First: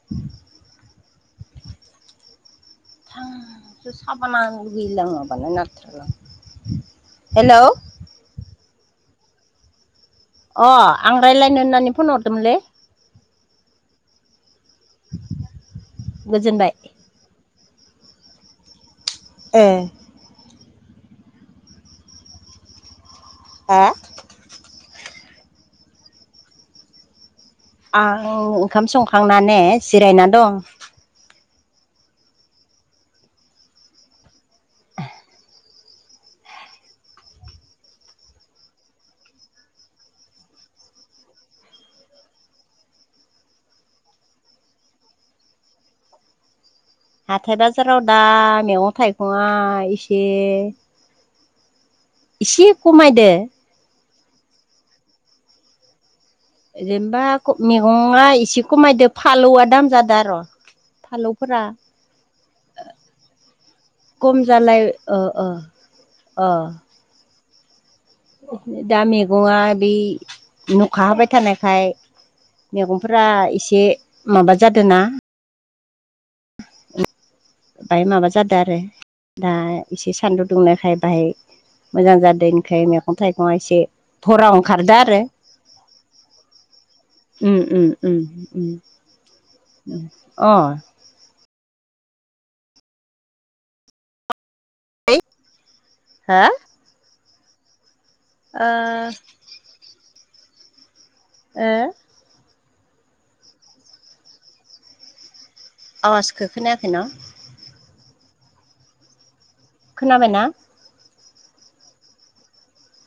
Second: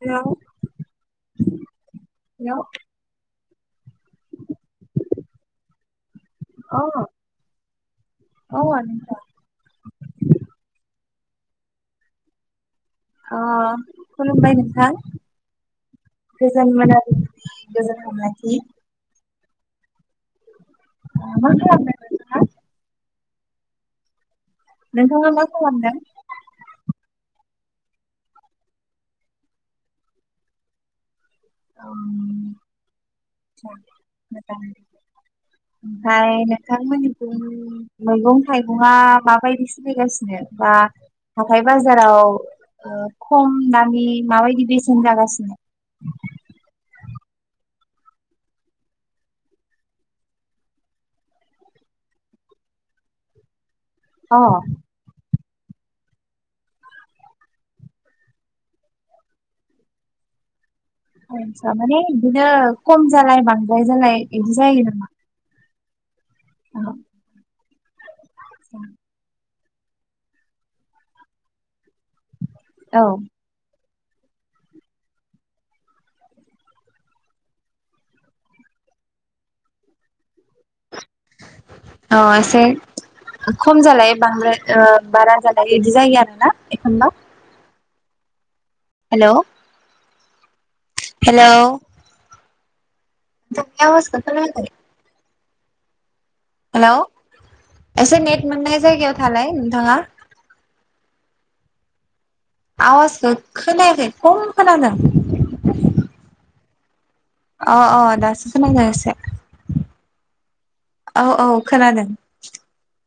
Hello! Hello! थां सो साबाना होनो लुुबगैयोलां माबा नायनो हाथ्रालां अह अह नोंथां अह आं रायज्लायनो होननानै फन हरदोंमोनलै अ खुलुमबाय नोंथां गोजोन गोजोनबाय मोनाबिलि। गोजोन हामलायथि ए ओ मा खालामदों? नोंथाङा हा नोंथाङा मा खालामदों? आं ओंखाम संखांनाने जिरायना दं। [inaudible] [unintelligible] ओमफ्राय नोंथां मोननिथिं मैगं थाइगङा माबायदि सोलिगासिनो बा हाथाय बाजाराव खम दामि माबायदि बेसेन जागासिनो हाथाय बाजाराव दा मैगं थाइगङा एसे एसे खमायदो अह जेनबा ख मैगङा एसे खमायदो फालौआ दाम जादो आर आस्सा माने बिदिनो खम जालाय बांद्राय जालाय बिदि जायो नामा? ओह अह दा मैगङा बै नुखाहाबाय थानायखाय औ मैगंफोरा एसे माबा जादों ना बाहाय माबा जादों आरो दा एसे सान्दुं दुंनायखाय बाहाय मोजां औ जादो एसे इनिखाय मैगं थाइगङा एसे भरा ओंखारदो आरो। दा बिदि जायो आरो ना एखनबा उम उम उम उम हेलौ! अह हेलौ! नोंथांनि आवजखो खोनायाखै [unintelligible] हा हेलौ! एसे नेट मोननाय ओ जायगायाव थालाय नोंथाङा। ओ आवाजखौ खोनायाखै खम खोनादों। आवाजखौ खोनायाखैना? अ अ दासो खोनादों एसे खोनाबायना? औ औ खोनादों।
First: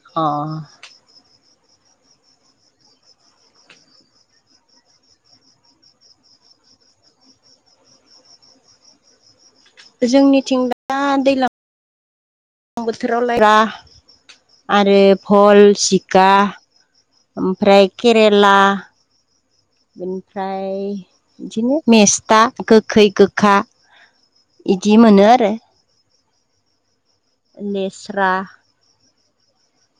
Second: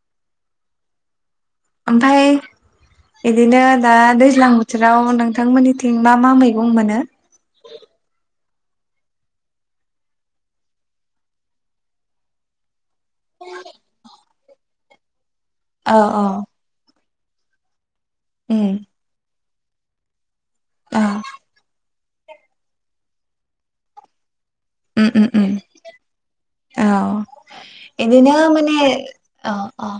अह ओमफ्राय बिदिनो दा दैज्लां बोथोराव नोंथांमोननिथिं मा मा मैगं मोनो? जोंनिथिं दा दैलां लां बोथोराव लाय, खुमब्रा आरो भल, औ औ जिखा ओमफ्राय केरेला उम बेनिफ्राय औ बिदिनो मेस्था गोखै गोखा यिदि उम उम मोनो उम आरो औ लेस्रा यिदिनो माने अह अह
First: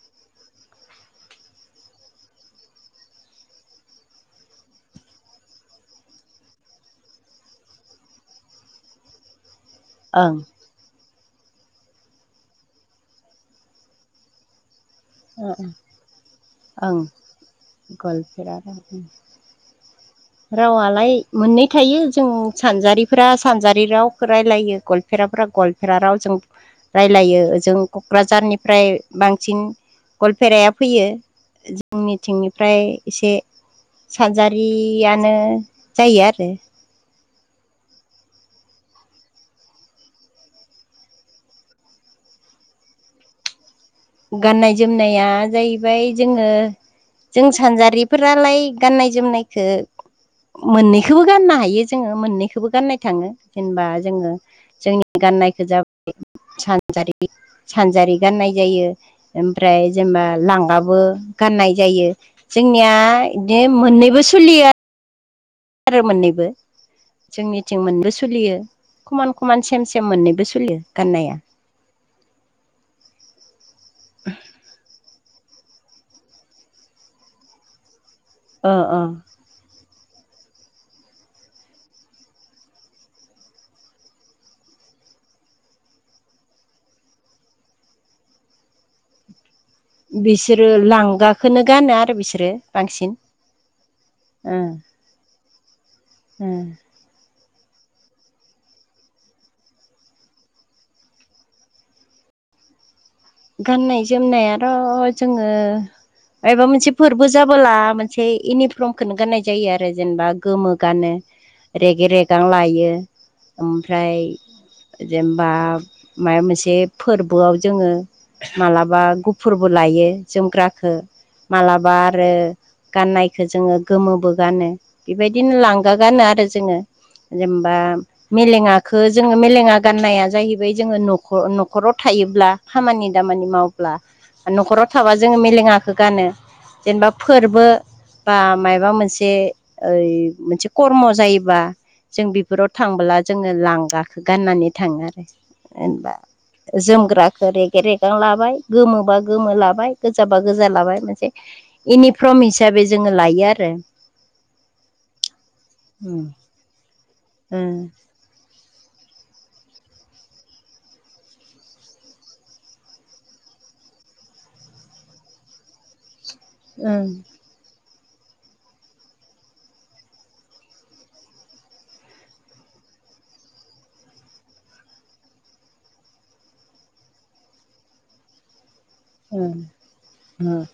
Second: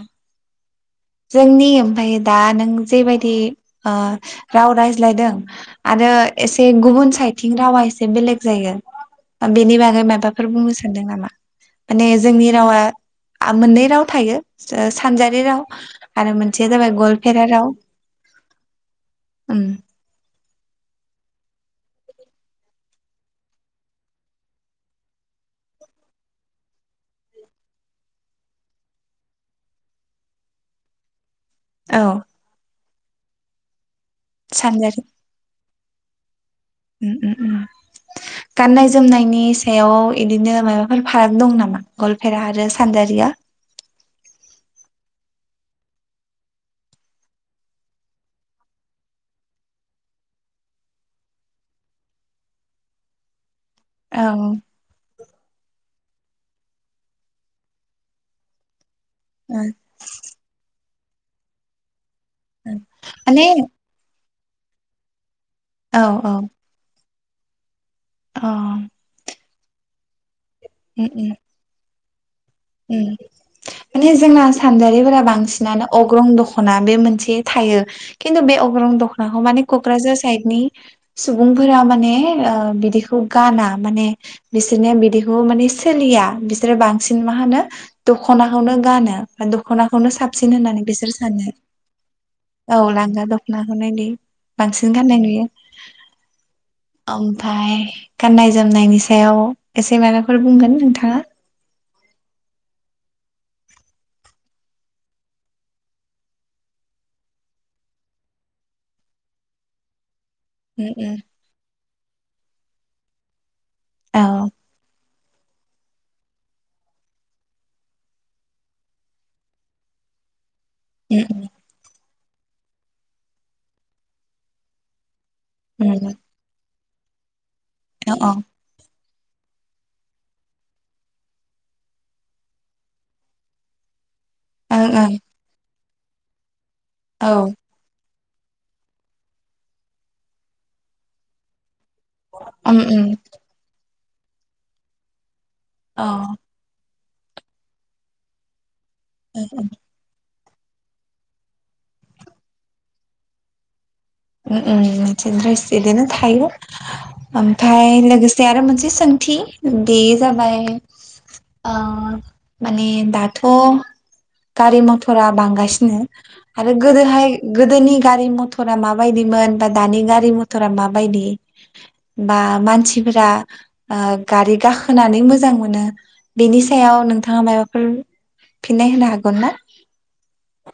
जोंनि ओमफ्राय दा नों जेबायदि राव रायज्लायदों। आरो एसे गुबुन साइदथिं रावा एसे बेलेग जायो बेनि बा आङो ओं माबाफोर बुंनो सानदों नामा माने जोंनि रावा मोननै राव थायो। सानजारि राव आरो मोनसेया जाबाय ओं गलपेरा राव। गवालपेरा उओम रावालाय मोननै थायो जों सानजारिफोरा सानजारि रावखौ रायलायो गल फेराफोरा गलफेरा राव जों रायलायो ओजों कक्राझारनिफ्राय बांसिन गलपेराया फैयो औ जोंनिथिंनिफ्राय एसे सानजारि सारजारियानो जायो आरो। उ उम उम। [unintelligible] गाननाय जोमनायनि सायाव बिदिनो माबाफोर फाराग दं नामा गलपेरा आरो सानजारिया गाननाय जोमनाया जाहैबाय जोङो जों सानजारिफोरालाय गाननाय जोमनायखौ मोननैखौबो गाननो हायो जोङो मोननैखौबो गाननाय थाङो जेनेबा औ जोङो ओ जोंनि गाननायखौ जाबाय सानजारि सानजारि गाननाय जायो। ओ ओमफ्राय जेनेबा लांगाबो गाननाय जायो जोंनिया माने बिदि मोननैबो सोलियो आरो औ औ मोननैबो जोंनिथिं मोननैबो अ सोलियो। खमान खमान सेम सेम मोननैबो सोलियो गाननाया उ माने जोंना सानजारिफोरा बांसिन बि अग्रं दख'ना बे मोनसे थायो किन्थु बे अ अग्रं अ दख'नाखौ माने क'क्राझार साइडनि सुबुंफोरा माने ओ बिदिखौ गाना माने बिसोरनि बिदिखौ माने सोलिया बिसोरो बांसिन मा होनो दख'नाखौनो गानो। दख'नाखौनो साबसिन बिसोरो होननानै बिसोर सानो लांगाखौनो गानो आरो बिसोरो औ बांसिन लांगा दख'नाखौनोदि बांसिन गाननाय नुयो। उ ओमफ्राय गाननाय जोमनायनि सायाव एसे माबाफोर बुंगोन नोंथाङा? गाननाय जोमनायाथ' जोङो मायबा मोनसे फोरबो जाबोला मोनसे इउनिफर्मखौनो गाननाय जायो आरो जेनेबा गोमो उम गानो उम रेगे रेगां लायो औ ओमफ्राय जेनेबा माबा मोनसे फोरबोआव जोङो मालाबा गुफुरबो लायो जोमग्राखौ। उम मालाबा आरो गाननायखौ जोङो गोमोबो गानो। बेबायदिनो उम लांगा उम गानो आरो जोङो जेनेबा औ मेलेङा जोङो मेलेङा गाननाया जाहैबाय जोङो नख न'खराव थायोब्ला खामानि दामानि माव न'खराव ओं थाबा ओं जोङो मेलेङखौ गानो जेनेबा औ फोरबो बा माबा मोनसे ओइ मोनसे खर्म जायोबा जों बेफोराव उम उम थांबोला जोङो लांगाखो गाननानै थाङो आरो औ एखमबा। जोमग्राखौ रेगे रेगां लाबाय गोमोबा गोमो लाबाय। गोजाबा गोजा लाबाय मोनसे इउनिफर्म हिसाबै जोङो लायो आरो। उम उम बिदिस बिदिनो उम थायो उम ओमफ्राय लोगोसे आरो मोनसे सोंथि दे जाबाय आ माने दाथ' गारि मथरा बांगासिनो आरो उम गोदोहाय गोदोनि गारि मथरा माबा माबायदिमोन बा दानि गारि मथरा माबायदि बा मानसिफोरा ओ गारि गाखोनानै मोजां मोनो बेनि सायाव नोंथाङा माबाफोर फिननाय होनो हागोनना? ह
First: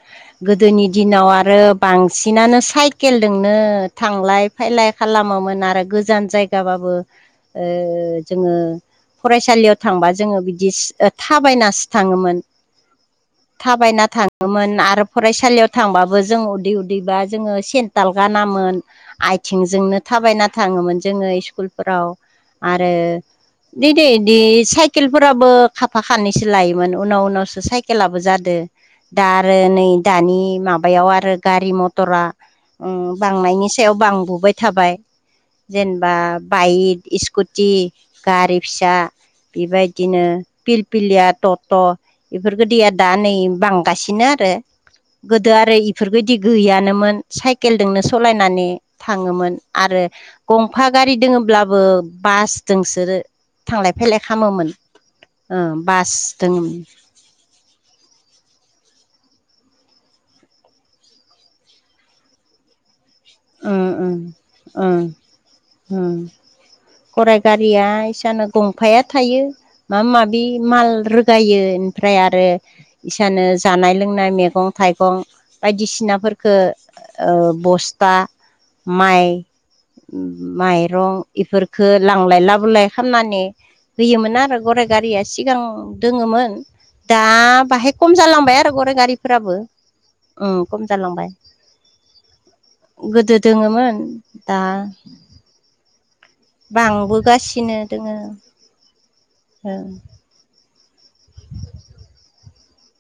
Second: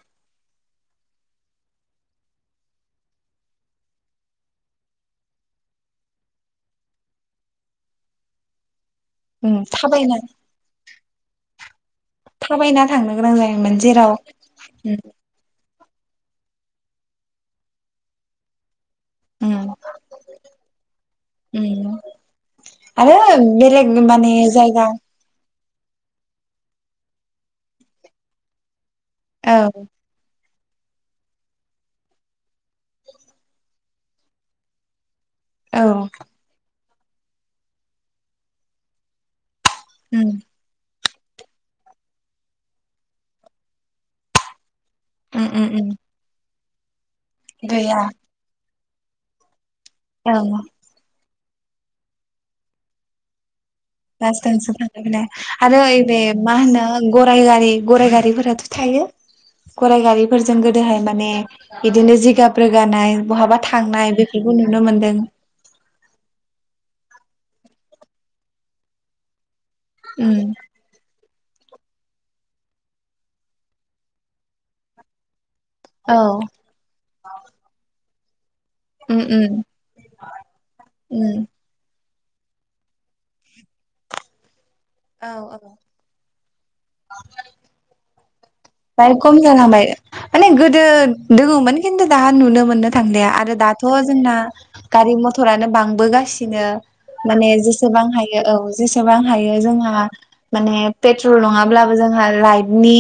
गोदोनि दिनाव आरो बांसिनानो साइकेल दोंनो थांलाय- फायलाय खालामोमोन आरो गोजान जायगाबाबो ओ जोङो उम फरायसालियाव थांबा थाबायना जोङो बिदि थाबायनासो थाङोमोन। थाबायना थांनो गोनां जायो। थाबायना थाङोमोन आरो फरायसालियाव थांबाबो जों उदै उदैबा जोङो सेन्थाल गानामोन। उम आयथिंजोंनो थाबायना थाङोमोन जोङो उम स्कुलफोराव आरो बेलेग दे दे माने दे जायगा साइकेल फोराबो खाफा खानैसो लायोमोन उनाव उनावसो साइकेलाबो जादो दा औ आरो नै दानि माबायाव आरो गारि मथरा ओ बांनायनि सायाव बांबोबाय थाबाय। औ जेनेबा बाइक स्कुटि गारि फिसा बेबायदिनो उम पिरपिलिया त' त' इफोरबायदिया दा नै बांगासिनो आरो उम गोदो उम आरो उम इफोरबायदि गैयानोमोन। गैया साइकेलजोंनो सालायनानै थाङोमोन आरो औ गंफा- गारि दङोलाबो बास दोंसो थांलाय- फैलाय बास खालामोमोन दोंसो थांलाय-फैलाय आरो ओ बे मा होनो गराइ गारि गराइ गारि [unintelligible] थायो। गरायगारिफोरजों गोदोहाय माने बिदिनो जिगाब रोगानाय बहाबा ओम थांनाय बेफोरखौ नुनो मोन्दों। उम गराय गारिया इसानो गंफाया थायो। माबा-माबि उम माल रो- गायो ओमफ्राय आरो इसानो जानाय-लोंनाय मैगं-थाइगं औ बायदिसिनाफोरखो ओ बस्था उम माइ-माइरं उम इफोर- खो लांलाय लाबोलाय खालामनानै होयोमोन आरो गराय गारिया औ सिगां औ दोङोमोन दा बाहाय खम जालांबाय आरो गराइ फ्राय खम गारिफोराबो जालांबाय माने उम गोदो खम जालांबाय। दोङोमोन खिन्थु दाहा नुनो मोननो थांलिया गोदो आरो दाथ' दोङोमोन जोंना दा गारि मथरानो बांबोगासिनो नो माने बांबोगासिनो जेसेबां दोङो हायो औ जेसेबां हायो ओ जोंहा माने पेट्रल नङाब्लाबो जोंहा लाइटनि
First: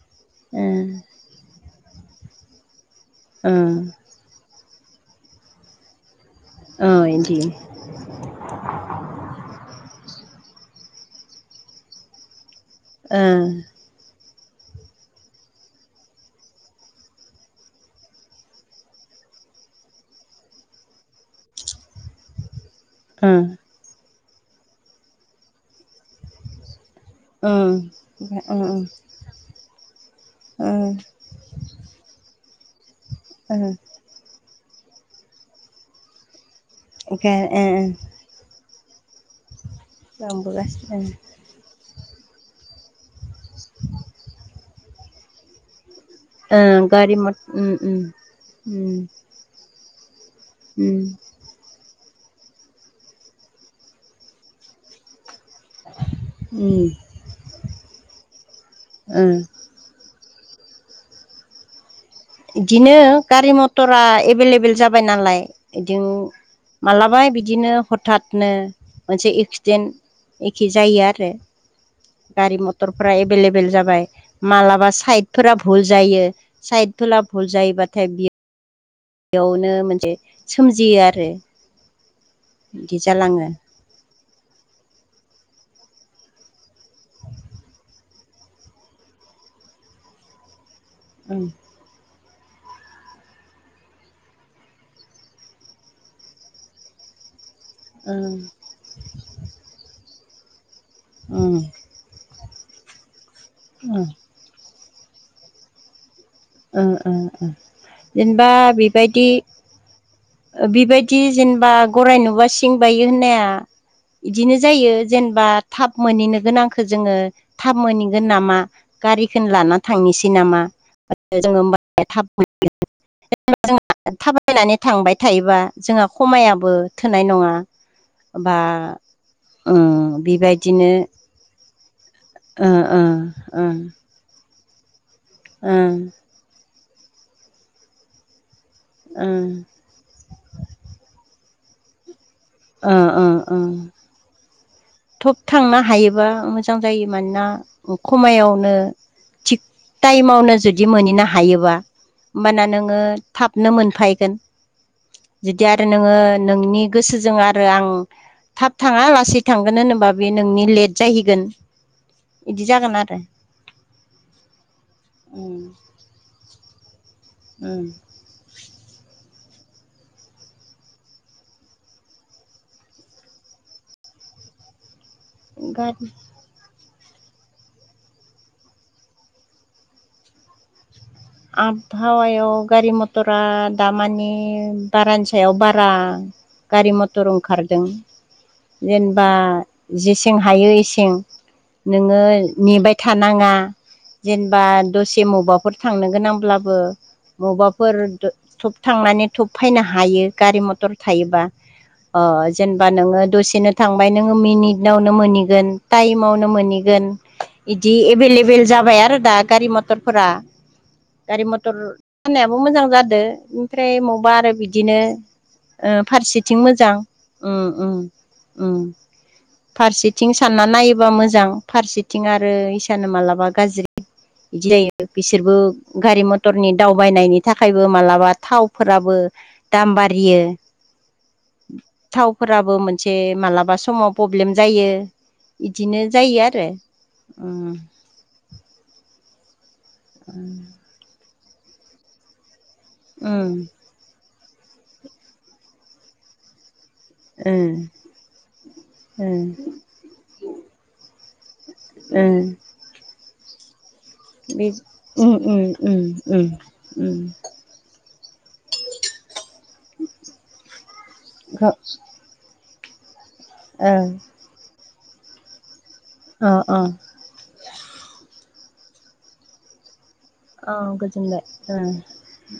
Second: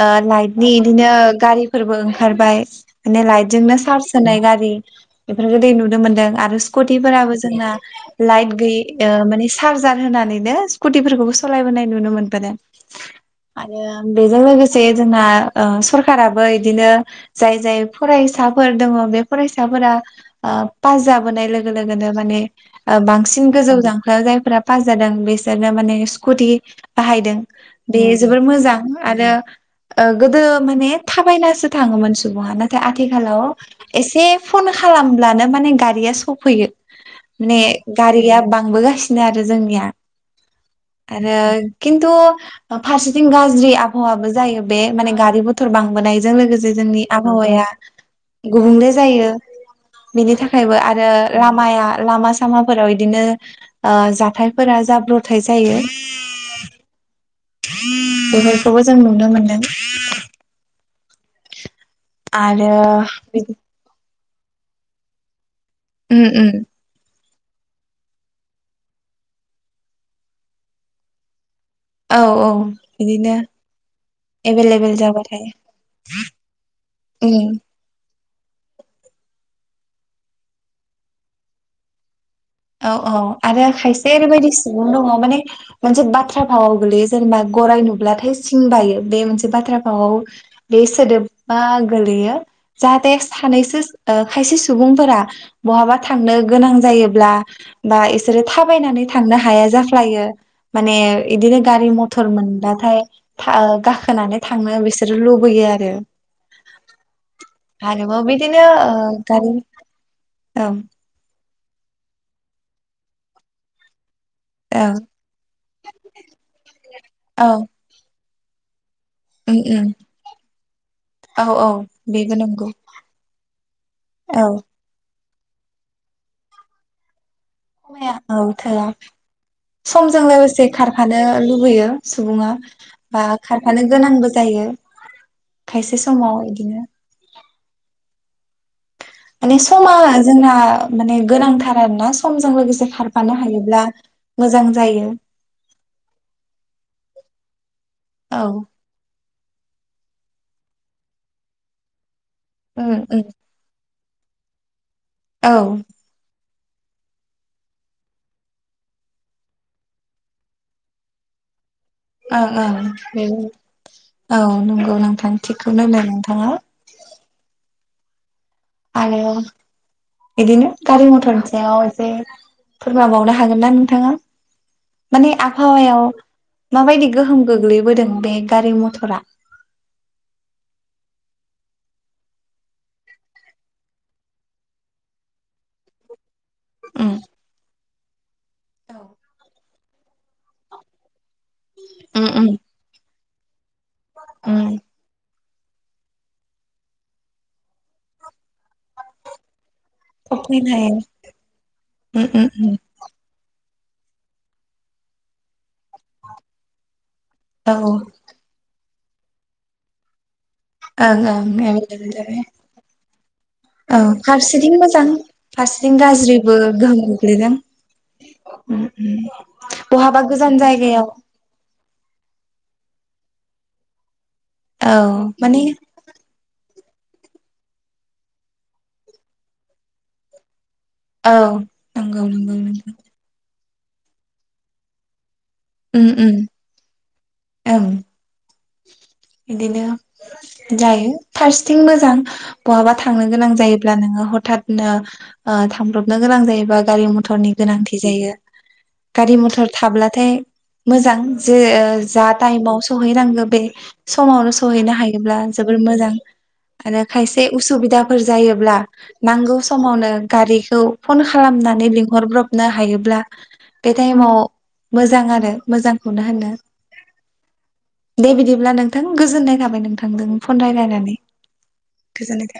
ओ ओ लाइटनि इदिनो गारिफोरबो ओंखारबाय माने लाइट ओं जोंनो सार्ज होनाय गारि बेफोरफोरखौ दै नुनो मोन्दों आरो स्कुटिफोराबो जोंना लाइट गैयि ओ माने चार्जार होनानैनो स्कुटिफोरखौबो सालायबोनाय नुनो मोनबोदों। आरो बेजों लोगोसे जोंना ओ सरखाराबो बिदिनो जाय जाय फरायसाफोर दङ बे फरायसाफोरा ओ पाज जाबोनाय लोगो लोगोनो माने ओ बांसिन गोजौ जांखायाव जायफोरा पास जादों बिसोरनो माने स्कुटि बाहायदों बे जोबोर मोजां आरो ओ गोदो माने थाबायनासो थाङोमोन सुबुङा नाथाय आथिखालाव एसे फन खालामब्लानो माने गारिया सौफैयो। माने गारिया बांबोगासिनो आरो जोंनिया लांबोगासिनो आरो खिन्थु फारसेथिं गाज्रि आबहावाबो जायो बे माने गारि-मथर बांबोनाय जों लोगोसे ओ जोंनि गारि मथ आबहावाया उम उम गुबुंले उम जायो। बेनि थाखायबो उम आरो लामाया लामा-सामाफोराव बिदिनो ओ जाथायफोरा जाब्रब थाय जायो उम बेफोरखौबो जों ओ नुनो मोन्दों। [inaudible] आरो बिदिनो बिदि गारि-मथरा एभेलेबेल जाबाय नालाय बिदिनो उम उम मालाबा बिदिनो हथादनो मोनसे एक्सिडेन्ट एखे जायो आरो औ औ गारि-मथरफ्रा बिदिनो एभेलेबेल जाबाय। मालाबा एभेलेबेल जाबाथाय साइदफोरा भुल जायो साइदफोरा भुल उम जायोबाथाय बियो बेयावनो मोनसे सोमजियो आरो औ बिदि औ जालाङो आरो खायसेया ओरैबायदि सुबुं दङ माने मोनसे बाथ्रा फावआव गोलैयो जेनेबा गराइ नुब्लाथाय सिं बायो बे मोनसे बाथ्रा फावआव बे ओं सोदोबा गोलैयो जाहाथे सानैसो खायसे सुबुंफोरा बहाबा थांनो गोनां जायोब्ला बा ओं इसोरो थाबायनानै थांनो हाया जाफ्लायो। माने ओं बिदिनो गारि-मथर मटर मोनबाथाय ओं गाखोनानै थांनो बिसोरो लुबैयो आरो। ओ ओ ओ आरोबाव जेनेबा बिदिनो ओ बेबायदि गारि औ बेबायदि [unintelligible] जेनेबा गराइ नुबा सिं बायो होननाया बिदिनो औ जायो जेनेबा थाब मोनहैनो गोनांखौ जोङो औ थाब मोनहैगोन नामा गारिखौनो उम उम लानानै थांनोसै नामा [unintelligible] औ औ बेबो नंगौ औ थाबायनानै थांबाय थायोबा जोंहा खमायाबो थोनाय नङा ओं बा थोआ ओं समजों लोगोसे बेबायदिनो खारखानो लुबैयो सुबुङा ओ ओ बा ओ खारफानो गोनांबो जायो ओ खायसे समाव बिदिनो ओ माने समा जोंना माने गोनांथार आरोना समजों लोगोसे ओ ओ खारफानो ओ हायोब्ला मोजां जायो [unintelligible] थांनो हायोबा मोजां जायो मानोना औ खमायावनो थिग टाइमावनो जुदि मोनहैनो हायोबा होमबाना उम नोङो उम थाब नो मोनफैगोन औ जुदि आरो ओं नोङो नोंनि गोसोजों आरो आं थाब थाङालासै थां मानो होनबा बे नोंनि लेट जाहैगोन औ बिदि औ जागोन आरो बेबो औ नंगौ नोंथां थिगखौनो होनदों नोंथाङा ओम आरो बिदिनो गारि मथरनि सायाव एसे फोरमायबावनो हागोन ना नोंथाङा माने आबहावायाव गारि माबायदि गोहोम गोग्लैबोदों बे गारि मथरा आबहावायाव गारि मथरा दामानि बारानि सायाव बारा गारि उम मथर ओंखारदों जेनेबा जेसें हायो एसें नोङो उम उम नेबाय थानाङा जेनेबा फैनो दसे बबाफोर थांनो गोनांब्लाबो बबाफोर [unintelligible] थांनानै थब फैनो हायो गारि मथर हायो थायोबा ओ उम उम जेनेबा नोङो दसेनो थांबाय नोङो मिनिटआवनो मोनहैगोन टाइमावनो मोनहैगोन औ इदि एभेलेबेल जाबाय आरो दा गारि मथरफोरा ओं गारि ओं मथर एभेलेबेल जाबाय थानायाबो मोजां जादो ओमफ्राय औ बबावबा आरो फारसेथिं बिदिनो मोजां ओ फारसेथिं गाज्रिबो फारसेथिं मोजां गोहोम गोग्लैदों ओम ओम ओम उम उम बहाबा फारसेथिं गोजान सानना जायगायाव नायोबा मोजां फारसेथिं आरो इसानो मालाबा गाज्रि बिदि औ जायो बिसोरबो माने गारि मथरनि दावबायनायनि थाखायबो मालाबा थावफ्राराबो दाम बारियो औ नंगौ नंगौ थावफ्राराबो नंगौ। मोनसे [unintelligible] मालाबा समाव प्रब्लेम जायो इदिनो उम उम जायो आरो ओम ओं बिदिनो ओ जायो फारसेथिं मोजां बहाबा थांनो गोनां जायो ब्ला नोङो हथादनो ओ थांब्रबनो गोनां जायोबा गारि मथरनि ओ गोनांथि जायो गारि मथर थाब्लाथाय मोजां जे ओ जा टाइमाव सहैनांगौ बे समावनो बे सहैनो उम हायोब्ला उम जोबोर उम मोजां उम आरो उम खायसे उसुबिदाफोर जायोब्ला नांगौ समावनो गारिखौ फन ओ खालामनानै लिंहरब्रब नो हायोब्ला अ बे टाइमाव मोजां आरो मोजांखौनो होनो औ दे बिदिब्ला नोंथां गोजोननाय थाबाय नोंथांजों फन औ रायलायनानै गोजोनबाय ओ गोजोननाय थाबाय